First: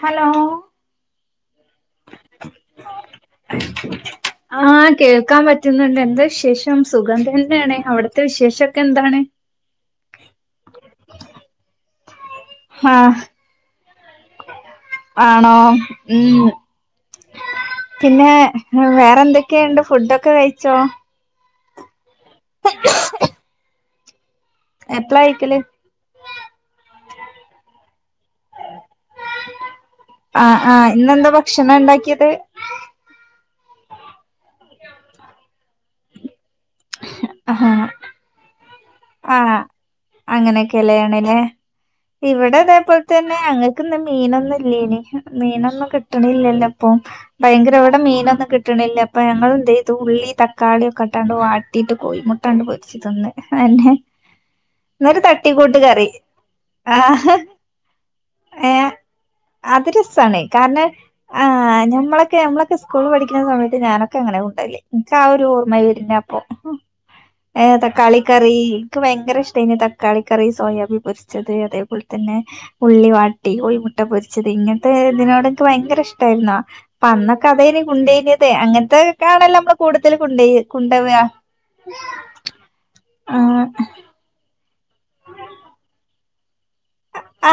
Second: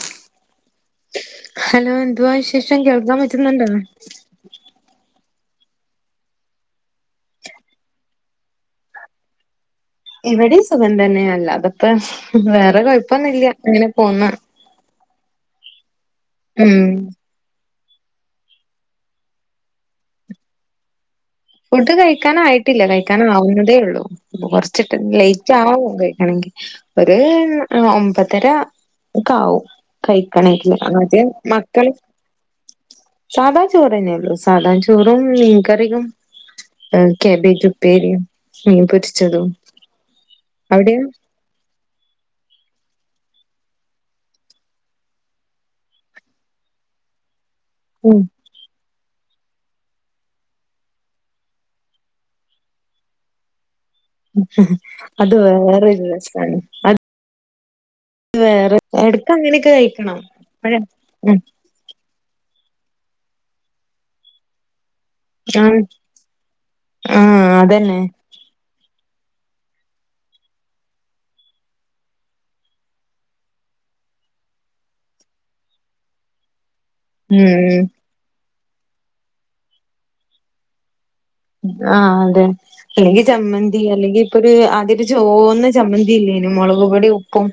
Hello hello എന്തുവാ വിശേഷം കേൾക്കാൻ പറ്റുന്നുണ്ടോ ക്കാൻ പറ്റുന്ന്ണ്ട് എന്താ വിശേഷം സുഖം തന്നെയാണ് അവിടുത്തെ വിശേഷഒക്കെ എന്താണ്- ഇവിടെയും സുഖം തന്നെയല്ല അതപ്പ വേറെ ആഹ് കുഴപ്പൊന്നുല്ല്യ അങ്ങനെ പോന്ന് ആണോ ഉം ഉം പിന്നെ വേറെ എന്തൊക്കെണ്ട്? ഫുഡൊക്കെ കഴിച്ചോ? ഫുഡ് കയി കഴിക്കാൻ ആയിട്ടില്ല കഴിക്കാൻ ആവുന്നതേ ഉള്ളൂ. ഇപ്പ കൊറച്ചിട്ട് എപ്പളാ ലേറ്റ് കഴിക്കല് ആവും കഴിക്കണങ്കി ഒര് ഏഹ് ഒ മ്പതര. ഒക്കാവും ആഹ് കഴിക്കണേങ്കില്. ആഹ് ആദ്യം ഇന്നെന്താ ഭക്ഷണം മക്കളിം ഉണ്ടാക്കിയത് സാധാ ചോറന്നെ ഒള്ളു. സാധാ ചോറും മീൻകറിയും. ഏഹ് കബേജ് ആഹ് ഉപ്പേരിം മീൻ പൊരി ആഹ് അങ്ങനെക്കെലേണ് ലേ. ഇവിടെദേ പോൽ തന്നെ ഞങ്ങക്ക് ന്ന് മീനൊന്നും ഇല്ലേനി. മീനൊന്നും കിട്ട്ണില്ലല്ലോ ഇപ്പം ഭയങ്കര ഇവടെ ഉം മീനൊന്നും കിട്ട്ണില്ല പ്പം ഞങ്ങളെന്തയ്തു ഉള്ളി തക്കാളിയൊക്കെട്ടാണ്ട് വാട്ടിയിട്ട് കോഴിമുട്ടാണ്ട് പൊരിച്ച് തിന്ന്. അതന്നെ ഇന്നൊരു അത് തട്ടിക്കൂട്ട് വേറൊരു കറി രസാണ് ആഹ് ഏഹ് എടക്ക് അങ്ങനെയൊക്കെ അത് കഴിക്കണം രസാണെ. അപ്പഴ കാരണം ഉം ഏഹ് ഞമ്മള് ക്കെ ഞമ്മളൊക്ക സ്കൂളില് പഠിക്ക്ണ സമയത്ത് ഞാനൊക്കെങ്ങനെ കുണ്ടവല്. ഇൻക്കാ ഒരോർമ്മെ ആഹ് വര്ന അപ്പം. ആഹ് ഏഹ് അതന്നെ തക്കാളിക്കറി ക്ക് ഭയങ്കര ഇഷ്ടേനി തക്കാളി കറി, സോയാബി പൊരിച്ചത്, അതേപോലെ തന്നെ ഉള്ളി വാട്ടി കോഴിമുട്ട പൊരിച്ചത് ഇങ്ങൻത്തെ ഇതിനോട് ഇൻക്ക് ഭയങ്കര ഇഷ്ടായ്രുന്നോ അന്നൊക്കെ ഉം അതേലും. [unintelligible] അതെ അങ്ങനത്തെയൊക്കെ ആണല്ലോ നമ്മള് കൂടുതൽ കൊണ്ടര് കൊണ്ട് വരാ. ആഹ് അതെ അല്ലെങ്കിൽ ആ ചമ്മന്തി അല്ലെങ്കിൽ. ഇപ്പോ ഒരു അടു ഒരു ചവുന്ന ചമ്മന്തിയില്ലേ? നമ്മള് ഒരുപിടി ഉപ്പും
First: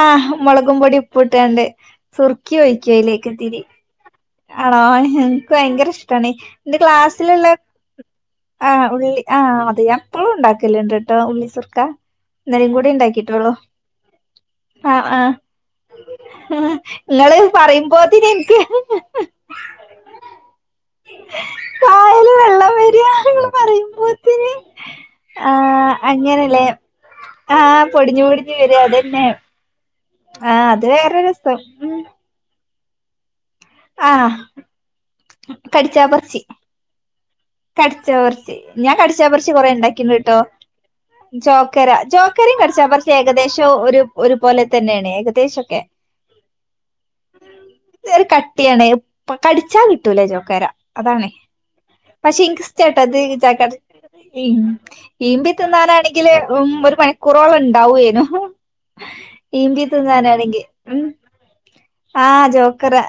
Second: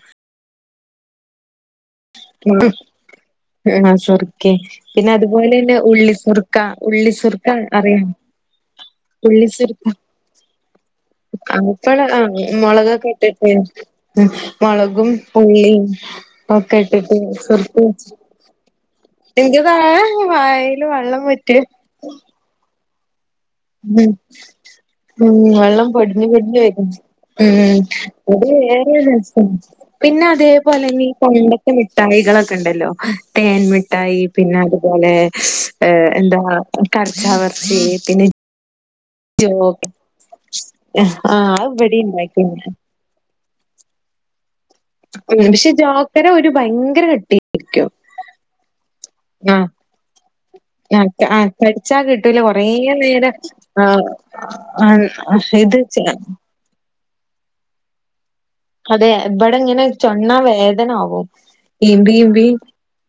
മുളകുപൊടി ഉപ്പും ഇട്ടോണ്ട്. സുർക്കി ഒഴിക്കും അതിലേക്ക് ഇത്തിരി, ആഹ് സുർക്കെ ആണോ പിന്നെ എനിക്ക് അതുപോലെ തന്നെ ഭയങ്കര ഇഷ്ടാണ് ഉള്ളിസുർക്ക എന്റെ ഉള്ളിസുർക്ക ക്ലാസ്സിലുള്ള അറിയാം ആഹ് ഉള്ളി ആഹ് അതെ ഉള്ളിസുർക്ക എപ്പളും ഉണ്ടാക്കാല് ഉണ്ട് കേട്ടോ, ഉള്ളി സുർക്ക അപ്പള് ആഹ് ഇന്നലെയും കൂടി മുളകൊക്കെ ഇട്ടിട്ട് ഉണ്ടാക്കിട്ടോള്ളൂ. ഉം മുളകും ഉള്ളിയും ഒക്കെ. ഇട്ടിട്ട് നിങ്ങള് പറയുമ്പോൾ എനിക്ക്. എനിക്ക് കാണാം വായിൽ വെള്ളം വറ്റ്. വരുവാണ്. ഉം ഉം വെള്ളം ആഹ് പൊടിഞ്ഞു പൊടിഞ്ഞു അങ്ങനെല്ലേ വരുന്നു ഉം ആഹ് പൊടിഞ്ഞു അത് പൊടിഞ്ഞു വരാ അതന്നെ വേറെരസം. പിന്നെ ആഹ് അത് അതേപോലെ തന്നെ ഈ വേറെ രസം പണ്ടത്തെ ഉം മിഠായികളൊക്കെ ഉണ്ടല്ലോ. ആഹ് തേൻ മിഠായി ആഹ് പിന്നെ അതുപോലെ കടിച്ചാ ഏഹ് പർച്ചി എന്താ [unintelligible] ഏഹ് പിന്നെ [unintelligible] ഞാൻ കടിച്ചാ പറച്ചി കൊറേ ജോക്ക് ഇണ്ടാക്കിണ്ട് ട്ടോ, ആഹ് അത് ജോക്കര ഇവടിം ജോക്കരയും ഇണ്ടാക്കിണ്ട് കടിച്ചാ പറച്ചിയും ഏക ഏകദേശം ഒരു ഒരു ഒരു പോലെ തന്നെയാണ് ഉം പക്ഷെ ഏകദേശൊക്കെ, ജോക്കര ഒരു ഭയങ്കര കട്ടിയായിരിക്കും ഒരു കട്ടിയാണ് ആഹ് കടിച്ചാ കിട്ടൂല ചോക്കര ആഹ് അതാണേ ആഹ് കടിച്ചാ കിട്ടൂല പഷെ കൊറേ ഇൻക്ക് ഇഷ്ടാട്ടാ ഇത് നേരം [unintelligible] ആഹ് ഉം ആഹ് ഈമ്പി ഇത് ചെ തിന്നാണെങ്കില് ഉം ഒരു മണിക്കൂറോളം ഉണ്ടാവേനു. അതെ ഇബടെ ഇങ്ങനെ ഈമ്പി ചൊണ്ണാ തിന്നാനാണെങ്കെ ഉം വേദനാവും ഈമ്പി ആഹ് ഈമ്പി ജോകരാ,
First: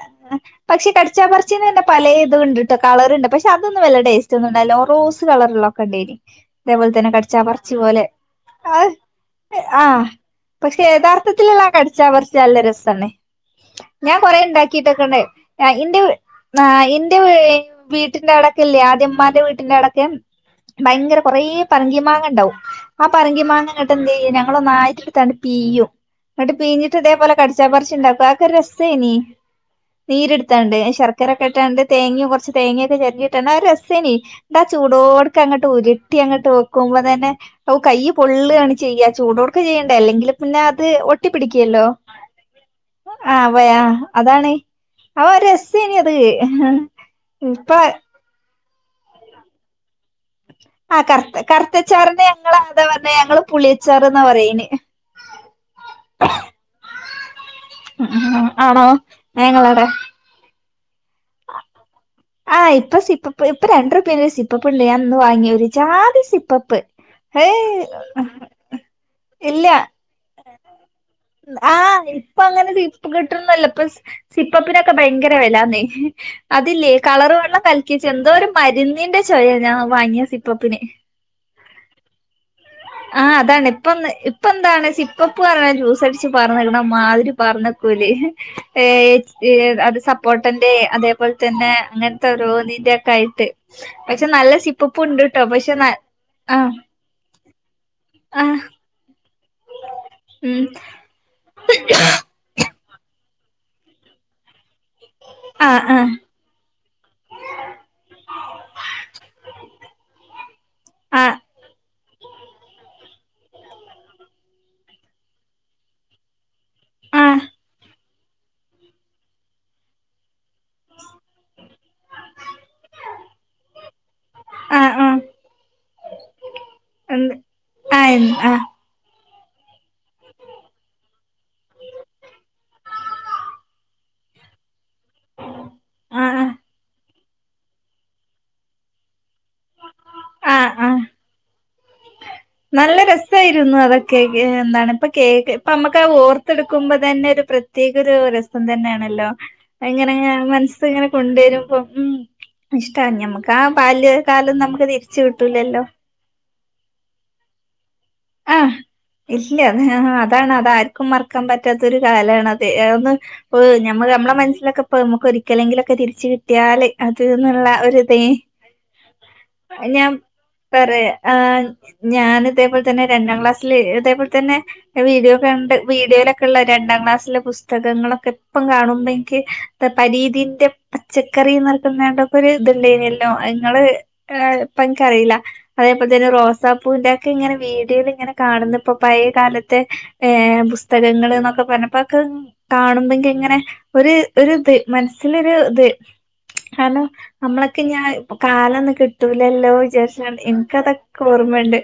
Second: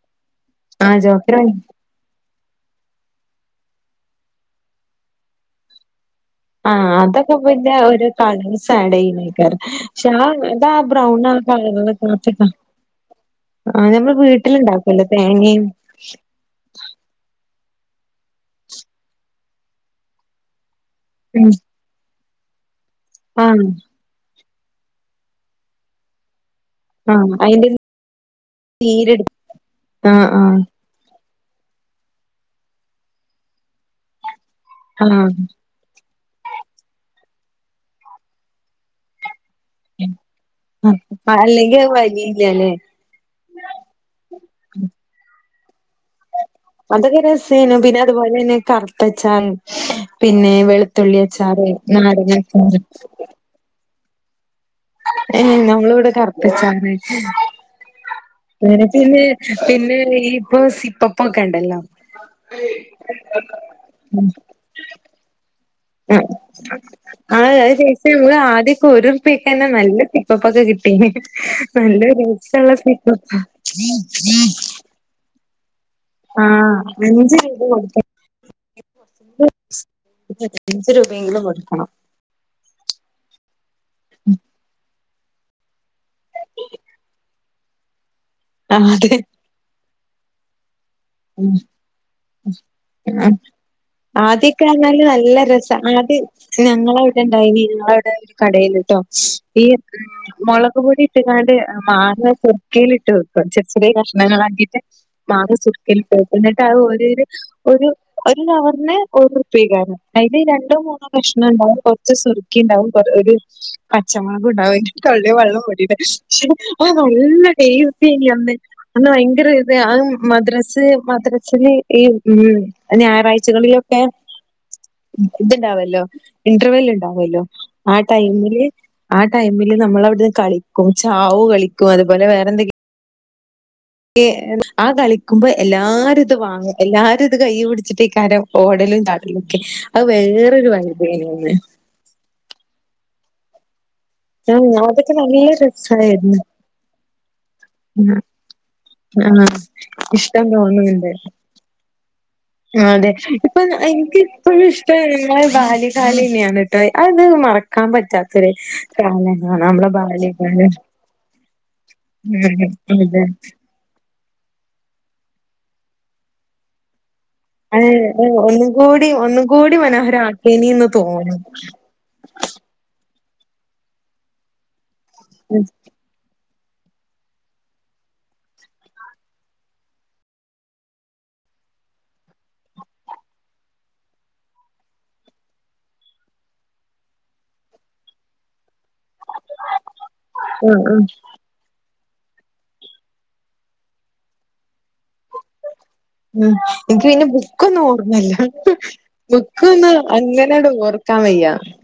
പക്ഷെ ആഹ് കടിച്ചാ ജോക്കര പറച്ചേനെ തന്നെ പലേത് [unintelligible] ഇണ്ട് ട്ടോ കളറിണ്ട് പക്ഷെ അത് ഒന്നും വല്യ ടേസ്റ്റ് ഒന്നും ഉണ്ടായില്ല, റോസ് കളറിലൊക്കെ ഇണ്ടേയിനി. അതേപോലെ ആഹ് തന്നെ അതൊക്കെ കടിച്ചാ പറച്ചി പിന്നെ പോലെ ഒരു കളേഴ്സ് ആഡ് ആഹ് ചെയ്യുന്നേക്കാരം ആഹ് പക്ഷെ ആ അതാ പക്ഷെ ബ്രൗൺ ആ യഥാർത്ഥത്തിലിള്ള കളറിലൊക്കെ കടിച്ചാ പറച്ചി അതൊക്കെ നല്ല രെസ്സണേ, ആഹ് ഞമ്മള് ഞാൻ കൊറെ വീട്ടിലുണ്ടാക്കുവല്ലോ ഇണ്ടാക്കിട്ടൊക്കണ്ട് തേങ്ങയും ഏഹ് ഇന്റെ ആഹ് ഇന്റെ [unintelligible] വീട്ടിന്റെ അവടെ ല്യേ ആദ്യം ഉമ്മാൻറെ വീട്ടിന്റെ അവിടോക്കെ ഭയങ്കര കൊറേ ഉം പറങ്കി മാങ്ങാ ഇ ണ്ടാവു ആ പറങ്കി ആഹ് മാങ്ങ ഇങ്ങട്ട് എന്ത്യ്യെഞ്ഞ നമ്മളന്നായിട്ട്ട്ത്താണ്ട് പീയും എന്നട്ട് പീഞ്ഞിട്ട് ആഹ് ഇതേപോലെ അയിന്റെ കടിച്ചാപ്പറച്ചി ഇണ്ടാക്ക അതൊക്കെ ഒരു രസേനി നീരെടു ആഹ് ആഹ് നീര്ട്ത്താണ്ട് ശർ ഇക്കരക്കെട്ടാണ്ട് തേങ്ങ്യും കൊറ്ച്ച് തേങ്ങ്യക്കെ ചെര്ണ്ട്യാ ട്ടെന്നാ രസ്സേനി എന്താ ആഹ് ചൂടോട്ക്കെ അങ്ങെട്ട് ഉര് ട്ടി അങ്ങട്ട് വെക്കുമ്പ തന്നെ കൈ പൊള്ളാണ് ചെയ്യ ചൂടോക് ഒക്ക ചെയ്യെണ്ട അല്ലെങ്കിൽ പിന്നെ അത് ഒട്ടി ആഹ് അല്ലെങ്കി പിടിക്കല്ലോ അത് വലിയില്ലല്ലേ ആഹ് പൊയാ അതാണ് അവ ഒര് രസ ശെരി അത് അതൊക്കെ രസേനു പിന്നെ അതുപോലന്നെ കർത്തച്ചാൻ പിന്നെ ആ വെളുത്തുള്ളി കറുത്ത അച്ചാറ് നാരങ്ങ അച്ചാറ് അച്ചാറ്ന്നാ പറയന്നൈ ഏഹ് ഞങ്ങളിവിടെ കർത്തച്ചാറ് ആണോ അങ്ങനെ പിന്നെ ഞങ്ങളടെ പിന്നെ ഇപ്പൊ സിപ് പ്പപ്പൊക്കെ ഇണ്ടല്ലോ ആഹ് ഇപ്പൊ സിപ്പപ്പ് ഇപ്പ രണ്ട്രറൂപ്യന്റെ സിപ്പപ്പില്ലേ അന്ന് വാങ്ങ്യേത് ആഹ് ആഹ് [unintelligible] ആദ്യക്കെ ഇല്ല ഒരുറുപീക്കന്നെ നല്ല സിപ്പപ്പൊക്കെ കിട്ടി ആ നല്ല ഇപ്പൊ അങ്ങനെ രുചിള്ള സിപ്പ് സിപ്പപ്പാ കിട്ടുന്നല്ല ഇപ്പൊ സിപ്പപ്പിനൊക്കെ ഭയങ്കര വിലാന്നേ അതില്ലേ കളർ വെള്ളം കൊടുക്കണം കൽക്കിവെച്ച് എന്തോ ഒരു മരുന്നിന്റെ ചൊവേര്ന്ന് ഞാൻ വാങ്ങിയാ സിപ്പപ്പിന് അഞ്ച് രൂപയെങ്കിലും കൊടുക്കണം ആഹ് അതാണ് ഇപ്പൊന്ന് ഇപ്പ എന്താണ് സിപ്പ് പ്പപ്പ് പറഞ്ഞ ജ്യൂസടിച്ച് പറഞ്ഞരക്കണ മാതിരി പറഞ്ഞക്കൂലേ ആഹ് അതെ ഏയ് ഈഹ് അത് സപ്പോട്ടന്റെ അതേപോലെ തന്നെ അങ്ങനത്തെ ഓരോ ന്നിന്റൊക്കെ ഉം ആയിട്ട് പഷേ നല്ല ആദ്യൊക്കെ സിപ്പപ്പ് പറഞ്ഞാല് നല്ല ഉണ്ട്ട്ടോ പഷേ രസാ. ന ആഹ് ഇങ്ങളെവി ടെ ആഹ് കടേലിട്ടോ ഈ ഉം മൊളക് പൊടി ഇട്ട് ങ്ങാണ്ട് മാങ്ങ ചെറ് കീലിട്ട് വെക്കും ചെറ് ചെറിയ കഷ്ണങ്ങളാക്കീട്ട് ആഹ് മാങ്ങിച്ചിരി ആഹ് എന്നിട്ട് അത് ഒരീര് ഒരു ഒരു നവറിന് ഒരു റുപ്പിക്കാന്ന് അതില് രണ്ടോ മൂന്നോ കഷ്ണം ഇണ്ടാവും ഒ ച്ച് സുറുക്കി ഇണ്ടാവും കൊ ഒരു പച്ചമോളകും ഉണ്ടാവും [unintelligible] വെള്ളം പെടിയാണ് ആഹ് നല്ല ടേസ് മിനിഞ്ഞാന്ന് അന്ന് ഭയങ്കര ഇത് ആഹ് മദ്രസ്. ത് മദ്രസേല് ഈ ഉമ് ഞായറാഴ്ചകളിലൊക്കെ ആഹ് ആഹ് ഇത്ണ്ടാവോല്ലോ ഇൻട്രവെല്ല് എന്ത് ഇണ്ടാവോല്ലോ ആ ആഹ് ആഹ് ടൈമില് ആ ടൈമി ഇനി നമ്മൾ അവിട്ന്ന് കളിക്കും ചാവ് കളിക്കും അതുപോലെ വേറെന്തെങ്കിലും ഏഹ് ആ കളിക്കുമ്പേ ആഹ് അത് കൈ പിടിച്ചട്ട് ക്കാരം ഓടലും ണ്ടാ ഇന്ക് അത് വേറൊരു ആഹ് ആഹ് വൈബെനി ന്ന് നല്ല രസായിരുന്നു അത് കേക്ക് എന്താണ് ഇപ്പൊ അതൊക്കെ നല്ല കേക്ക് ഇപ്പ അമ്മക്ക് രസായിരുന്നു ഓർത്തെടുക്കുമ്പോ തന്നെ ഒരു പ്രത്യേക ഒരു രസം തന്നെയാണല്ലോ ആഹ് ഇങ്ങനെ ഇഷ്ടം മനസ്സ് ഇങ്ങനെ തോന്നുന്നുണ്ട് കൊണ്ടരുമ്പോ ഉമ് അതെ ഇപ്പൊ എനിക്ക് കാലം ഇപ്പോഴും നമുക്ക് ഇഷ്ടം തിരിച്ചു ആഹ് കിട്ടൂലല്ലോ ബാല്യകാലെനിന്ന് ട്ടോ അത് എന്താ മറ കാമ്പൻ പറ്റാത്തൊരു ആഹ് കാല നമ്മള ബല്ല്യ കാലം കമ്പൻ പറ്റാത്തരു കാലാണ് അത് [unintelligible] നമ്മ നമ്മള മനസ്സിലൊക്കെ പം നമുക്ക് ഒരിക്കലെങ്കിലൊക്കെ തിരിച്ച് കിട്ടിയാൽ അഹ് ഏഹ് ഒന്നും കൂടി ഒന്നും കൂടി ഞാൻ മനോഹര ആക്കേനി ന്ന് പറയാ തോന്നും ആഹ് ഞാൻ ഇതേപോലെ തന്നെ രണ്ടാം ക്ലാസ്സില് അതേപോലെ തന്നെ വീഡിയോ കണ്ട് വീഡിയോയിലെ ക്ക്ള്ള രണ്ടാം ക്ലാസ്സിലെ പുസ്തകങ്ങളൊക്കെ ഇപ്പം കാണുമ്പം ഇൻക്ക് പരീതിന്റെ പച്ചക്കറിന്നർട്ട്ന്നാണ്ടൊക്കെ ഒര് ഇത്ണ്ടേന്യല്ലോ. അത് ങ്ങള് ഏഹ് ഇപ്പൻക്കറീല്ല അതേപോലെ തന്നെ റോസാപ്പൂവിന്റെ ഒക്കെ ഇങ്ങനെ വീഡിയോല് ഇങ്ങനെ കാണുന്ന് ഇപ്പൊ പഴയ കാലത്തെ ഏഹ് ഉം ഉം പുസ്തകങ്ങള് ന്നൊക്കെ പർഞ്ഞ് പ്പം ക്ക കാണുമ്പെൻക്കിങ്ങനെ ഒര് ഒര് ദ് മൻസ്സിലൊരു ദ്. ഉം കാരണം എനിക്ക് പിന്നെ ബുക്കൊന്നും നമ്മളൊക്കെ ഞാൻ ഓർമ്മല്ല കാലൊന്നും കിട്ടൂലല്ലോ ബുക്കൊന്നും വിചാച്ചാണ്ട് അങ്ങനെട് ഓർക്കാൻ ഇൻക്കതൊക്കെ വയ്യ ഓർമ്മണ്ട്.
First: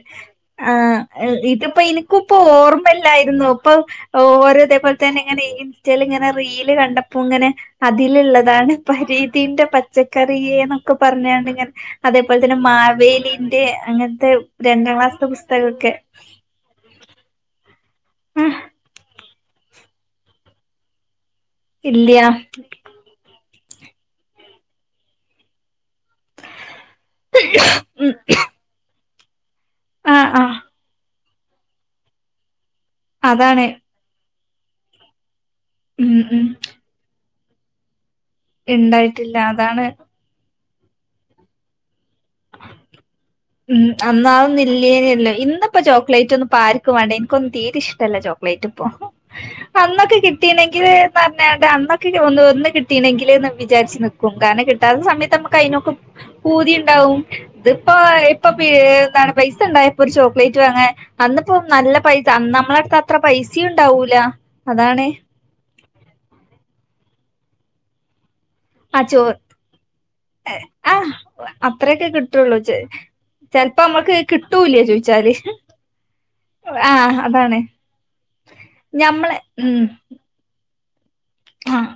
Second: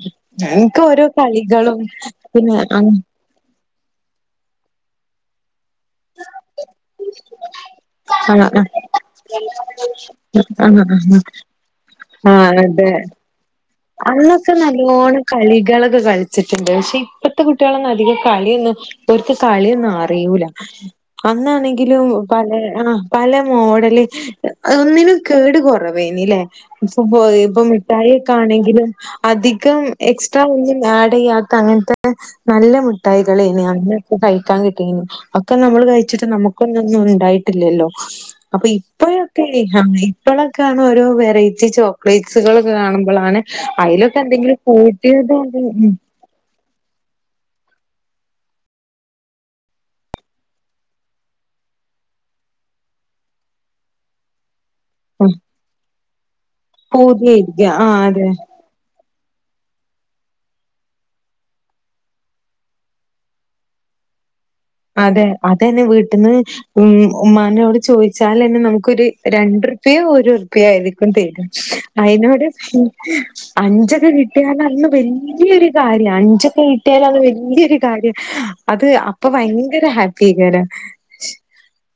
ആ എനിക്ക് ഓരോ ഇതിപ്പോ കളികളും ഇൻക്കൂപ്പ പിന്നെ ഓർമ്മല്ലായിരുന്നു. ഇപ്പത് ഓരോ ഇതേപോലെ തന്നെ ഇങ്ങനെ ഇൻ സ്‌റ്റേല് ഇങ്ങനെ റീല് കണ്ടപ്പോങ്ങനെ അതില്ള്ളതാണ് പരീതിന്റെ പച്ചക്കറിയെ ന്നൊക്കെ പറഞ്ഞാണ്ട് ഇങ്ങനെ ആ അതേപോൽ തന്നെ അതെ മാവേലിന്റെ അങ്ങനത്തെ അന്നൊക്കെ രണ്ടാം നല്ലോണം ക്ലാസ്ത്തെ കൾ ക്കെ പുസ്തകൊക്കെ കളിച്ചിട്ടുണ്ട്. പക്ഷെ ഇപ്പത്തെ കുട്ടികളൊന്നും അധികം ആഹ് കളിയൊന്നു ഓര്ക്ക് കളിയൊന്നും അറിയൂല. അന്നാണെങ്കിലും ഇല്ല്യ പലേ ആഹ് പല മോഡല് അഒന്നിനും കേട് കൊറവ് [unintelligible] ഇപ്പ ഉം മിഠായി ഇത് അധി കം ആഹ് എക്സ്ട്രാ ഒ ആഹ് ആടെയ്യാ ത്ത അങ്ങൻത്തെന്നെ നല്ല ട്ടായികളെ [unintelligible] അതാണ് [unintelligible] ഒക്കെ നമ്മള് ഉം കഴ്ച്ച്ട്ട് ഉം നമുക്കൊന്നൊന്നും ണ്ടായി ട്ട്ല്ലല്ലോ അപ്പൊ ഇണ്ടായിട്ടില്ല ഇപ്പഴൊക്കെ അതാണ് ഇപ്പഴ ക്കത് ഓരോ വെറൈറ്റി ചോക്ലേറ്റ്സുകൾ കാണും പ്പളാണ് ഉം അയ്ലൊക്കെ എന്തെങ്കിലും അന്നാതൊന്നും കൂട്ട്യേത് [unintelligible] ക്ക് വാണ്ട ഇൻക്കൊന്നും തീരെ ഇഷ്ടല്ല ചോക്ലേറ്റ് പ്പൊ അന്നൊക്കെ കിട്ടീണെങ്കിൽ പറഞാണ്ട് അന്നൊക്കെ ഒന്ന് കിട്ടീണെങ്കില്ന്ന് വിചാരിച്ച് നിക്കും കാരണം കി കിട്ടാത്ത ഉം സമയത്ത് ഞമ്മക്ക് അയ്നൊക്കെ പൂതി ണ്ടാവും പൂതിയായിരിക്ക ഇതിപ്പോ ആഹ് അതെ ഇപ്പൊ നട പൈസ ഉണ്ടായ ഇപ്പൊ ഒരു ചോക്ലേറ്റ് വാങ്ങാൻ അന്നിപ്പോ നല്ല പൈസ നമ്മള് അടുത്ത് അത്ര പൈസയും ഉണ്ടാവൂല അതാണ് അതെ അതന്നെ വീട്ടിന്ന് ഉം ഉമ്മാനോട് ചോദിച്ച് ച്ചാല് തന്നെ നമുക്ക് ആ ചോ രണ്ട് റുപ്പയോ ഒരു റുപ്പയോ ആയിരിക്കും ആഹ് തരും അത്രയൊക്കെ അതിനോട് കിട്ടുള്ളൂ ചെലപ്പോ അഞ്ചൊക്കെ നമ്മക്ക് കിട്ടിയ കിട്ടൂല അന്ന് ചോയിച്ചാല് വല്യൊരു കാര്യം അഞ്ചൊക്കെ കിട്ടിയ ആഹ് അതാണ് വല്യൊരു കാര്യം അത് അപ്പൊ ഞമ്മളെ ഫയ ഉം ഭയങ്കര ഹാപ്പി കരം ആഹ്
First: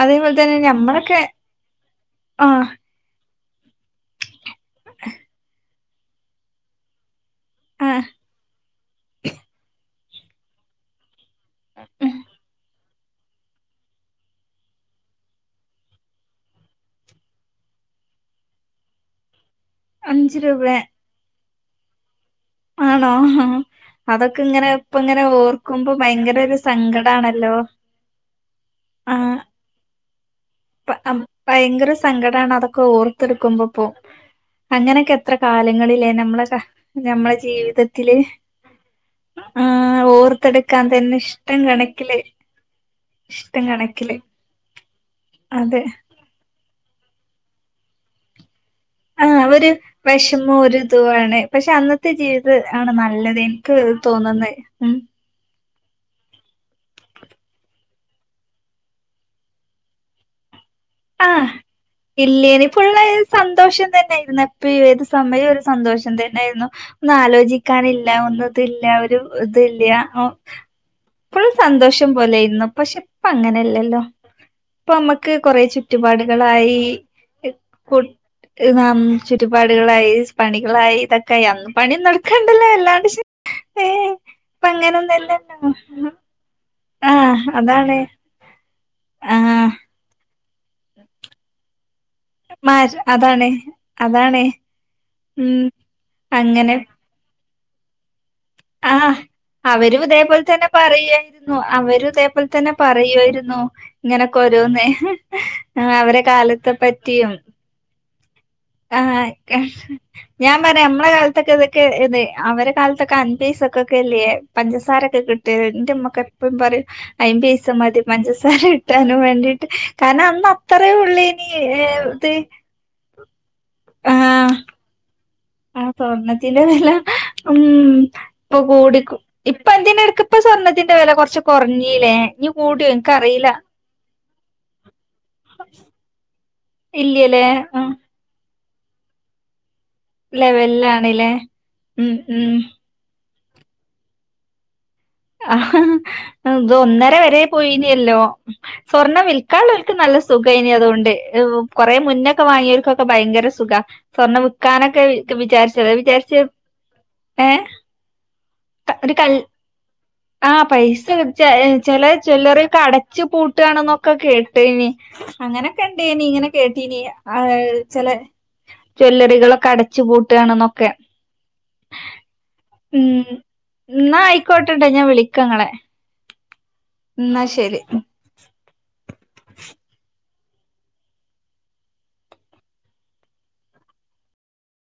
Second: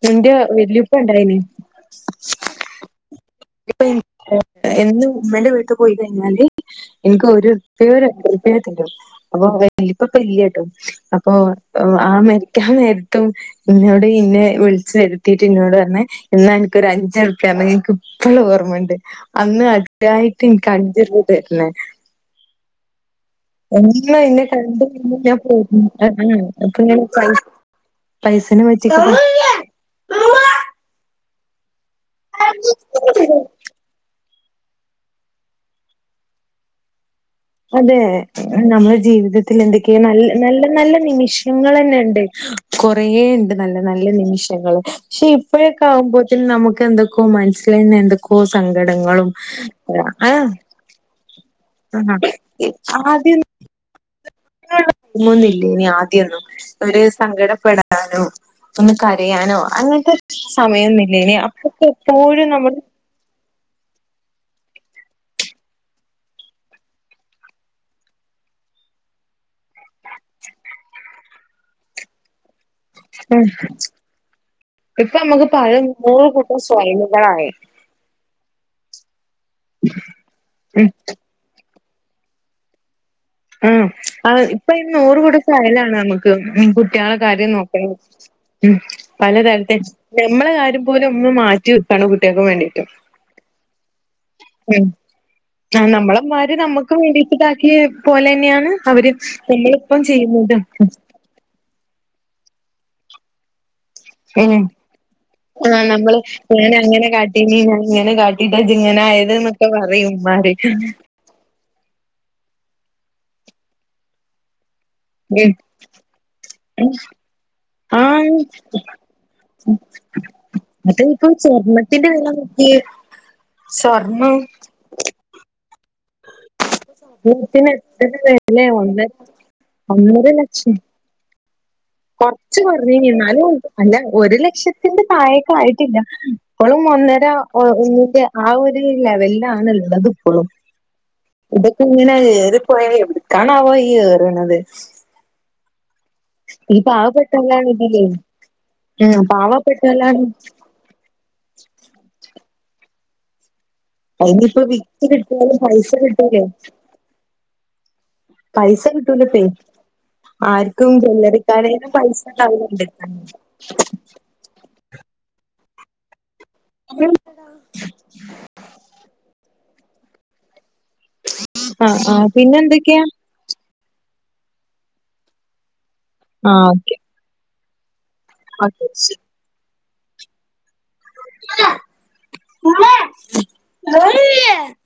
അതേപോലെ തന്നെ വല്യുപ്പ ഞമ്മളൊക്കെ ഇണ്ടായിനി ആഹ് ഇപ്പം [unintelligible] എന്നും ഉമ്മന്റെ വീട്ട് പോയി കഴിഞ്ഞാല് എനിക്ക് ഒര് റുപ്പയോ ആഹ് രണ്ടു റുപ്പയോ തരും അപ്പം [unintelligible] ഇപ്പൊ ഇല്ല്യ കേട്ടോ അപ്പൊ ആ മരിക്കാൻ നേരത്തും ഇന്നോട് ഇന്നെ വിളിച്ചു വരുത്തീട്ട് ഇന്നോട് പറഞ്ഞ് ഇന്നാ ഇനക്കൊരു അഞ്ചുറുപ്പ എനിക്ക് ഇപ്പഴും ഓർമയുണ്ട് അന്ന് അഞ്ച് അതായിട്ട് രൂപ എനിക്ക് അഞ്ച് രൂപ തരും ആണോ അല്ലേ അതൊക്കെ എന്നെ ഇങ്ങനെ കണ്ട ഇപ്പ [unintelligible] ഇങ്ങനെ [unintelligible] ഞൻ പോ ഓർക്കുമ്പോ ഭയങ്കര ഒരു അപ്പൊ സങ്കടാണല്ലോ പൈസനെ പറ്റ ഇപ്പ അഹ് ഭയങ്കര സങ്കടാണ് അതൊക്കെ ഓർത്തെടുക്കുമ്പോപ്പോ അങ്ങനെയൊക്കെ എത്ര കാലങ്ങളിലേ നമ്മളക്കെ നമ്മള് അതെ നമ്മുടെ ജീവിതത്തിൽ എന്തൊക്കെയാ ആഹ് ന നല്ല ഓർത്തെടുക്കാൻ നല്ല തന്നെ ഇഷ്ടം നിമിഷങ്ങൾ തന്നെ കണക്കില് ഉണ്ട് കൊ കൊറേയുണ്ട് ഇഷ്ടം നല്ല നല്ല കണക്കില് നിമിഷങ്ങള് പക്ഷെ അതെ ഇപ്പോഴൊക്കെ ആവുമ്പോത്തെനും നമു എന്തൊക്കൊ മനസ്സില് തന്നെ എന്തൊക്കോ ആ സങ്കടങ്ങളും ഒരു ആഹ് വിഷമോ ഒരിതും ആണ് പക്ഷെ അന്നത്തെ ആഹ് ജീവിതം ആണ് നല്ലത് ആദ്യം എനിക്ക് തോന്നുന്നത് ഉം ഇനി ആദ്യൊന്നും ഒരു സങ്കടപ്പെടാനോ ഒന്ന് കരയാനോ അങ്ങനത്തെ സമയമൊന്നില്ലേനി ആഹ് അപ്പൊക്കെ എപ്പോഴും ഇല്ലേനി നമ്മള് ഫുള്ള് സന്തോഷം തന്നെയായിരുന്നു എപ്പോഴും ഏത് സമയവും ഒരു സന്തോഷം തന്നെയായിരുന്നു ഒന്നും ആലോചിക്കാനില്ല ഒന്നും ഇതില്ല ഒരു ഇതില്ല്യ എപ്പോഴും സന്തോഷം പോലെ ആയി പക്ഷെ ഇപ്പ അങ്ങനെയല്ലല്ലോ ഇപ്പ ഇപ്പൊ നമ്മുക്ക് നമുക്ക് കൊറെ പല നൂറ് കൂട്ടം ചുറ്റുപാടുകളായി സ്വൈനുകളായി ഇം ചുറ്റുപാടുകളായി ഉം പണികളായി ഇതൊക്കായി അന്നു പണി നടക്കാണ്ടല്ലോ വല്ലാണ്ട് ആ ഇപ്പൊ നൂറ് കൂട്ട് [unintelligible] പ്പൊ നമുക്ക് കുട്ട്യാളെ ആഹ് കാര്യം നോക്ക അതാണ് ഉം ആഹ് പലതരത്തി നമ്മളെ കാര്യം പോലും മ്മ് മാറ്റി വെക്കാണ് കുട്ട്യാക്ക് മാ വേണ്ടിട്ട് അതാണ് അതാണ് ഉം ആ നമ്മളമ്മാര് അങ്ങനെ നമ്മക്ക് വേണ്ടി ഇതാക്കി പോലെ ന്നെയാണ് അവര് ആഹ് നമ്മളിപ്പം അവരും ചെയ്യുന്നത് രു ഇതേപോലെ തന്നെ പറയുവാരുന്നു ഉം ആഹ് നമ്മള് അവരെ കാലത്തെ ഞാൻ അങ്ങനെ പറ്റിയും കാട്ടീ ഞാൻ ഇങ്ങനെ കാട്ട ട്ടിട്ടാ ദിങ്ങനെ ആയത് ആഹ് എന്നൊക്കെ പറയുംമ്മാര് ക്കെ ഏതെ അവരെ കാലത്തൊക്കെ അൻപസക്കോക്കെ അല്ലേ പഞ്ച സാരൊക്കെ ഉം കിട്ടിയത് എന്റെമ്മക്ക എപ്പം പറയും അയിമ്പൈസം മതി ആഹ് പഞ്ചസാര കിട്ടാനും വേണ്ടീട്ട് കാരണം അന്ന് അത്രേ അത് ഇപ്പൊ ഉള്ളെനി ഏഹ് സ്വർണ്ണത്തിന്റെ വെല ഇത് നോക്കിയേ സ്വർണ്ണം ആഹ് സ്വർണത്തി ത്തിന്റെ വെല ഉം ത്തിന് എത്ര ഇപ്പ വെലയാ ഒന്ന കൂടിക്ക് ഇപ്പ ഒന്നര [unintelligible] ലക്ഷം സ്വർണത്തിന്റെ വെല കൊറച്ചു കൊറച്ച് കൊറഞ്ഞെനീ ന്നാലും അല്ല ഒരു ലക്ഷത്തിന്റെ തായെക്കായിട്ടില്ല ഇപ്പോളും ഒന്നര ഇല്ല്യലേ ആ ഒന്നിന്റെ ആ ഒ രു ലെവലിലാണ് ഇള്ളത് അത് ഇപ്പളും ലെവലിലാണ്ലേ ഉം ഇതൊക്കെങ്ങനെ ഉം [unintelligible] കാണാവോ ഈ ഏറ്ണത് അഹ് ഇത് ഈ ഒന്നര വരെ പാവപ്പെട്ടവരാണ് ഇതിലേ പോയ്നല്ലോ ഉം സ്വർണ്ണം വിൽക്കാള്ളോൽക്ക് നല്ല പാവപ്പെട്ടവരിലാണ് സുഖയ്നി അതോണ്ട് കൊറെ മുന്നൊക്കെ വാങ്ങിയോ കോക്കെ ഭയങ്കര സുഖ സ്വർണ്ണം അയിനിപ്പോ വിക്കാനൊക്കെ വിറ്റ് കിട്ടിയാലും പൈസ വിചാര്ച്ചത് വിചാര്ച്ച് കിട്ടൂലേ ഏ പൈസ ഒര് കൽ കിട്ടൂലപ്പേ ആ ആർക്കും പൈസ ചില്ലറക്കാരേലും ചെല പൈസ ജ്വല്ലറിയോക്കെ ഉണ്ടാവലുണ്ട്. അടച്ച് പൂട്ടാണ്ന്നൊക്കെ കേട്ടിനി അങ്ങനെ ണ്ടേനി [unintelligible] കേട്ടിനി അഹ് ചെല ജ്വല്ലറികളൊക്കെ അട ച്ച് പൂട്ടാണ് ആഹ് ആഹ് പിന്നെന്തൊക്കെയാ ഇന്നാ ആയ്ക്കോട്ടട്ടൊ ഞാൻ വിളിക്കങ്ങളെ ആഹ് ഓക്കെ ന്നാ ശെരി ഓക്കെ [unintelligible] [unintelligible]